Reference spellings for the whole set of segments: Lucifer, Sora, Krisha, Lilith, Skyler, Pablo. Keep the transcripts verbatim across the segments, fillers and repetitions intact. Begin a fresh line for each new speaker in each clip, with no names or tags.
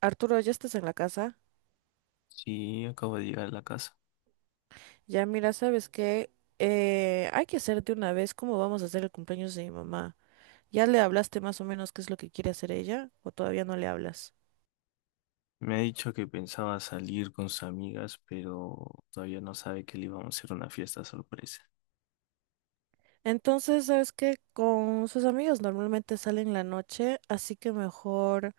Arturo, ya estás en la casa.
Sí, acabo de llegar a la casa.
Ya, mira, ¿sabes qué? Eh, hay que hacerte una vez cómo vamos a hacer el cumpleaños de mi mamá. ¿Ya le hablaste más o menos qué es lo que quiere hacer ella? ¿O todavía no le hablas?
Me ha dicho que pensaba salir con sus amigas, pero todavía no sabe que le íbamos a hacer una fiesta sorpresa.
Entonces, ¿sabes qué? Con sus amigos normalmente salen la noche, así que mejor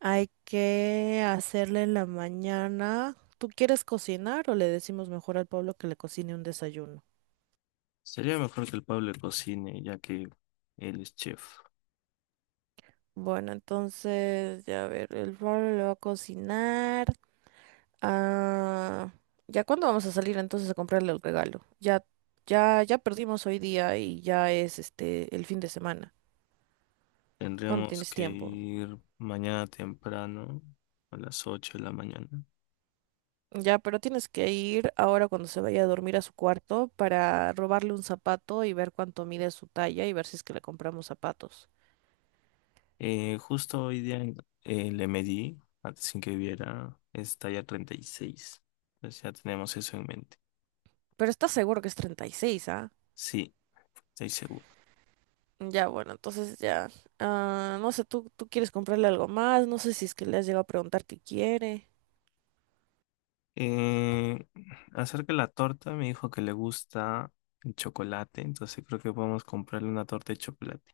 hay que hacerle en la mañana. ¿Tú quieres cocinar o le decimos mejor al pueblo que le cocine un desayuno?
Sería mejor que el Pablo cocine, ya que él es chef.
Bueno, entonces, ya a ver, el pueblo le va a cocinar. Ah, ¿Ya cuándo vamos a salir entonces a comprarle el regalo? Ya, ya, ya perdimos hoy día y ya es este el fin de semana. ¿Cuándo
Tendríamos
tienes
que
tiempo?
ir mañana temprano, a las ocho de la mañana.
Ya, pero tienes que ir ahora cuando se vaya a dormir a su cuarto para robarle un zapato y ver cuánto mide su talla y ver si es que le compramos zapatos.
Eh, justo hoy día eh, le medí, antes sin que viera, es talla treinta y seis. Entonces ya tenemos eso en mente.
Pero estás seguro que es treinta y seis, ¿ah?
Sí, estoy seguro.
Ya, bueno, entonces ya. Ah, no sé, ¿tú, tú quieres comprarle algo más? No sé si es que le has llegado a preguntar qué quiere.
Eh, Acerca de la torta, me dijo que le gusta el chocolate, entonces creo que podemos comprarle una torta de chocolate.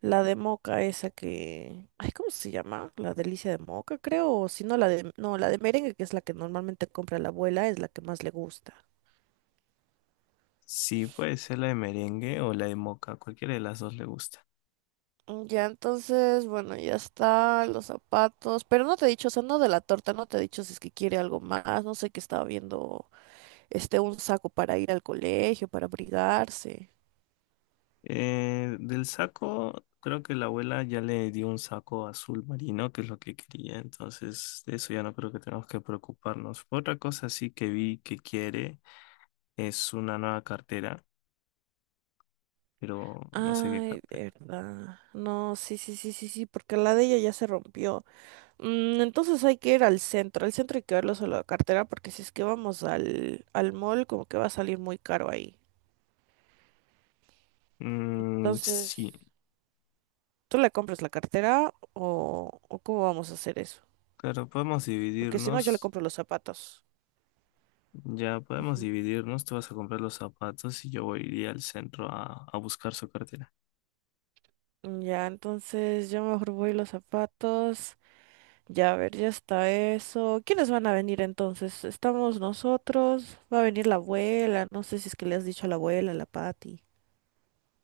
La de moca esa que... Ay, ¿cómo se llama? La delicia de moca, creo. O si no, la de... No, la de merengue, que es la que normalmente compra la abuela, es la que más le gusta.
Sí, puede ser la de merengue o la de moca, cualquiera de las dos le gusta.
Mm, ya, entonces, bueno, ya está, los zapatos, pero no te he dicho, o sea, no de la torta, no te he dicho si es que quiere algo más, no sé que estaba viendo, este, un saco para ir al colegio, para abrigarse.
Eh, del saco, creo que la abuela ya le dio un saco azul marino, que es lo que quería, entonces de eso ya no creo que tengamos que preocuparnos. Otra cosa sí que vi que quiere es una nueva cartera, pero no sé qué
Ay,
cartera.
verdad. No, sí, sí, sí, sí, sí, porque la de ella ya se rompió. Mm, entonces hay que ir al centro. Al centro hay que verlo solo la cartera porque si es que vamos al, al mall, como que va a salir muy caro ahí.
Mm,
Entonces,
sí,
¿tú le compras la cartera o, o cómo vamos a hacer eso?
claro, podemos
Porque si no, yo le
dividirnos.
compro los zapatos.
Ya podemos
Ujú.
dividirnos, tú vas a comprar los zapatos y yo voy a al centro a, a buscar su cartera.
Ya, entonces yo mejor voy los zapatos. Ya, a ver, ya está eso. ¿Quiénes van a venir entonces? Estamos nosotros. Va a venir la abuela. No sé si es que le has dicho a la abuela, a la Patti.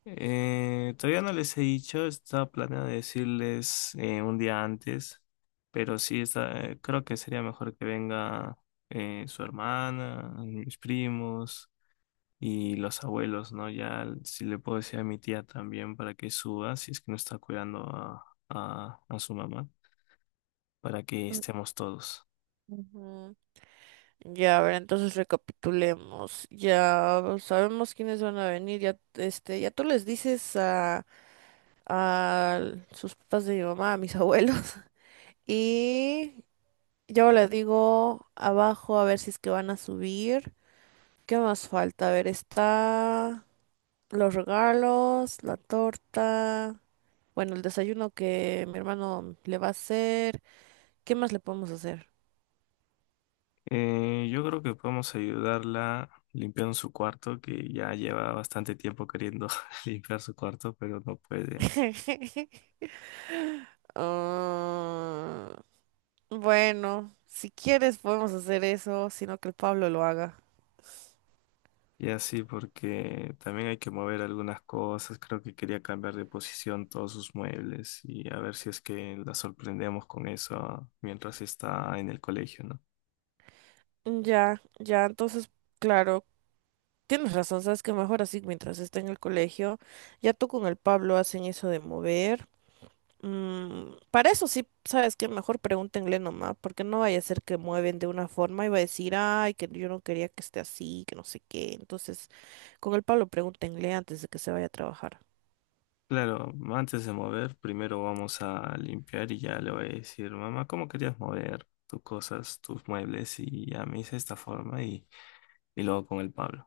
Eh, todavía no les he dicho, estaba planeado decirles eh, un día antes, pero sí, está, eh, creo que sería mejor que venga eh, su hermana, mis primos y los abuelos, ¿no? Ya si le puedo decir a mi tía también para que suba, si es que no está cuidando a, a, a su mamá, para que
Mm,
estemos todos.
ujú. Ya, a ver, entonces recapitulemos. Ya sabemos quiénes van a venir. Ya, este, ya tú les dices a, a sus papás de mi mamá, a mis abuelos. Y yo le digo abajo a ver si es que van a subir. ¿Qué más falta? A ver, está los regalos, la torta, bueno, el desayuno que mi hermano le va a hacer. ¿Qué más le podemos hacer?
Eh, yo creo que podemos ayudarla limpiando su cuarto, que ya lleva bastante tiempo queriendo limpiar su cuarto, pero no puede.
Ah, Bueno, si quieres podemos hacer eso, sino que el Pablo lo haga.
Y así porque también hay que mover algunas cosas. Creo que quería cambiar de posición todos sus muebles y a ver si es que la sorprendemos con eso mientras está en el colegio, ¿no?
Ya, ya, entonces, claro, tienes razón, sabes que mejor así mientras esté en el colegio, ya tú con el Pablo hacen eso de mover. Mm, para eso sí, sabes que mejor pregúntenle nomás, porque no vaya a ser que mueven de una forma y va a decir, ay, que yo no quería que esté así, que no sé qué. Entonces, con el Pablo pregúntenle antes de que se vaya a trabajar.
Claro, antes de mover, primero vamos a limpiar y ya le voy a decir, mamá, ¿cómo querías mover tus cosas, tus muebles? Y ya me hice esta forma y, y luego con el Pablo.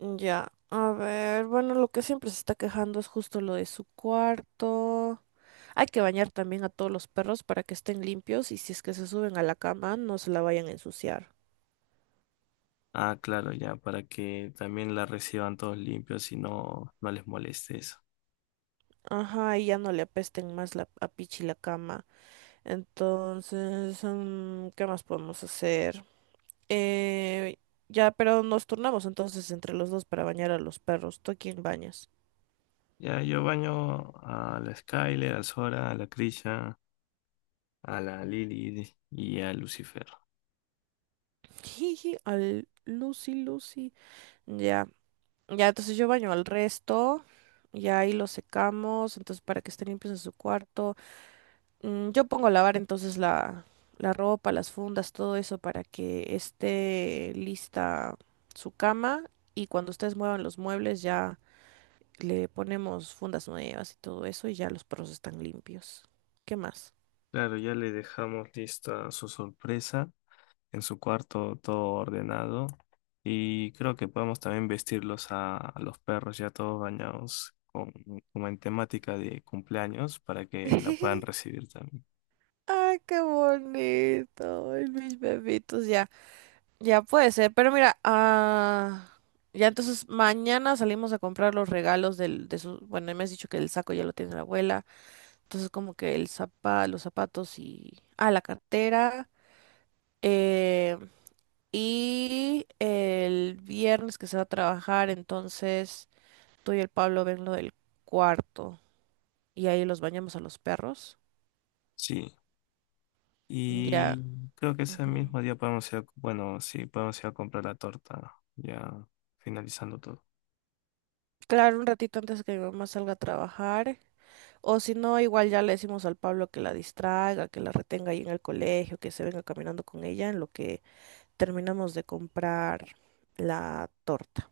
Ya, a ver, bueno, lo que siempre se está quejando es justo lo de su cuarto. Hay que bañar también a todos los perros para que estén limpios y si es que se suben a la cama, no se la vayan a ensuciar.
Ah, claro, ya, para que también la reciban todos limpios y no, no les moleste eso.
Ajá, y ya no le apesten más la, a Pichi la cama. Entonces, mm, ¿qué más podemos hacer? Eh, ya, pero nos turnamos entonces entre los dos para bañar a los perros. ¿Tú a quién bañas?
Ya, yo baño a la Skyler, a Sora, a la Krisha, a la Lilith y a Lucifer.
Jiji, al Lucy, Lucy. Ya. Ya, entonces yo baño al resto. Y ahí los secamos, entonces para que estén limpios en su cuarto. Mm, yo pongo a lavar entonces la, la ropa, las fundas, todo eso para que esté lista su cama. Y cuando ustedes muevan los muebles ya le ponemos fundas nuevas y todo eso y ya los perros están limpios. ¿Qué más?
Claro, ya le dejamos lista su sorpresa en su cuarto, todo ordenado. Y creo que podemos también vestirlos a, a los perros ya todos bañados con, como en temática de cumpleaños para que la puedan recibir también.
¡Ay, qué bonito! Ay, mis bebitos ya. Ya puede ser, pero mira, ah, ya entonces mañana salimos a comprar los regalos del, de su, bueno, me has dicho que el saco ya lo tiene la abuela, entonces como que el zapa, los zapatos y, ah, la cartera, eh, y el viernes que se va a trabajar, entonces tú y el Pablo ven lo del cuarto y ahí los bañamos a los perros,
Sí.
ya,
Y creo que ese
ujú.
mismo día podemos ir a, bueno, sí, podemos ir a comprar la torta, ya finalizando todo.
Claro, un ratito antes de que mi mamá salga a trabajar. O si no, igual ya le decimos al Pablo que la distraiga, que la retenga ahí en el colegio, que se venga caminando con ella en lo que terminamos de comprar la torta.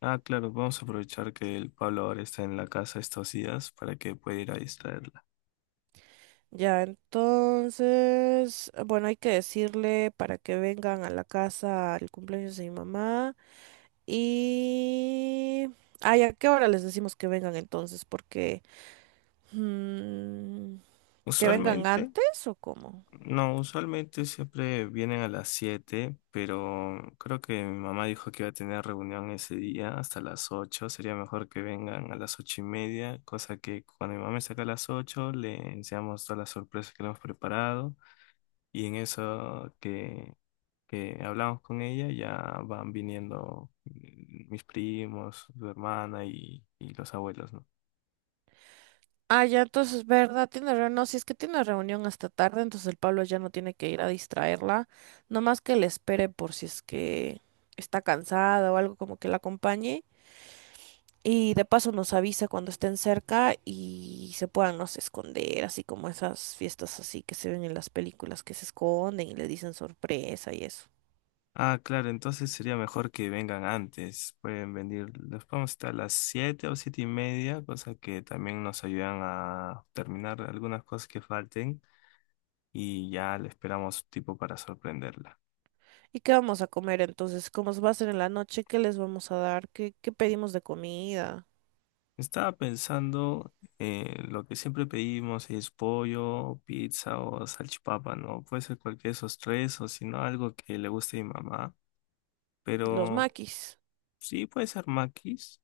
Ah, claro, vamos a aprovechar que el Pablo ahora está en la casa estos días para que pueda ir a distraerla.
Ya, entonces, bueno, hay que decirle para que vengan a la casa al cumpleaños de mi mamá. Y... Ay, ¿a qué hora les decimos que vengan entonces? Porque... mm, ¿que vengan
Usualmente,
antes o cómo?
no, usualmente siempre vienen a las siete, pero creo que mi mamá dijo que iba a tener reunión ese día hasta las ocho. Sería mejor que vengan a las ocho y media, cosa que cuando mi mamá me saca a las ocho le enseñamos todas las sorpresas que le hemos preparado. Y en eso que, que hablamos con ella, ya van viniendo mm, mis primos, su hermana y, y los abuelos, ¿no?
Ah, ya, entonces, ¿verdad? Tiene reunión. No, si es que tiene reunión hasta tarde, entonces el Pablo ya no tiene que ir a distraerla. Nomás que le espere por si es que está cansada o algo como que la acompañe. Y de paso nos avisa cuando estén cerca y se puedan, no sé, esconder, así como esas fiestas así que se ven en las películas que se esconden y le dicen sorpresa y eso.
Ah, claro, entonces sería mejor que vengan antes. Pueden venir, los podemos estar a las siete o siete y media, cosa que también nos ayudan a terminar algunas cosas que falten y ya le esperamos tipo para sorprenderla.
¿Y qué vamos a comer entonces? ¿Cómo va a ser en la noche? ¿Qué les vamos a dar? ¿Qué, qué pedimos de comida?
Estaba pensando en lo que siempre pedimos, es pollo, pizza o salchipapa, ¿no? Puede ser cualquiera de esos tres o si no algo que le guste a mi mamá.
Los
Pero
maquis.
sí puede ser maquis,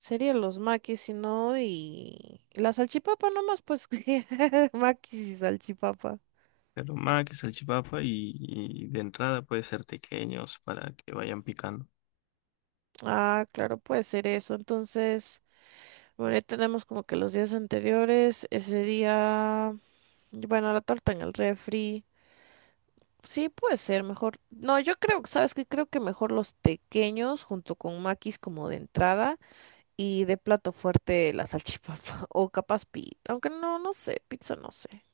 Serían los maquis, si no, y y la salchipapa nomás, pues que maquis y salchipapa.
pero maquis, salchipapa y, y de entrada puede ser pequeños para que vayan picando.
Ah, claro, puede ser eso. Entonces, bueno, ya tenemos como que los días anteriores, ese día, bueno, la torta en el refri. Sí, puede ser mejor. No, yo creo, ¿sabes qué? Creo que mejor los tequeños junto con maquis como de entrada y de plato fuerte la salchipapa o capaz pizza, aunque no, no sé, pizza no sé.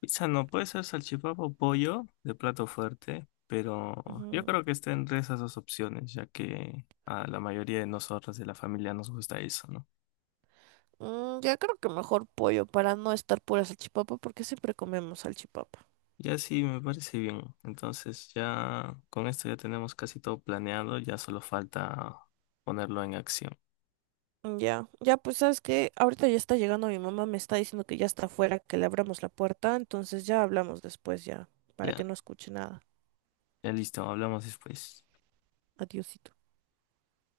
Pizza no, puede ser salchipapa o pollo de plato fuerte, pero yo creo que está entre esas dos opciones, ya que a la mayoría de nosotros de la familia nos gusta eso, ¿no?
Mm, ya creo que mejor pollo para no estar pura salchipapa porque siempre comemos salchipapa.
Ya sí, me parece bien. Entonces ya con esto ya tenemos casi todo planeado, ya solo falta ponerlo en acción.
Mm, ya, ya pues sabes que ahorita ya está llegando mi mamá, me está diciendo que ya está afuera, que le abramos la puerta, entonces ya hablamos después ya, para
Ya,
que no escuche nada.
ya listo, hablamos después.
Adiósito.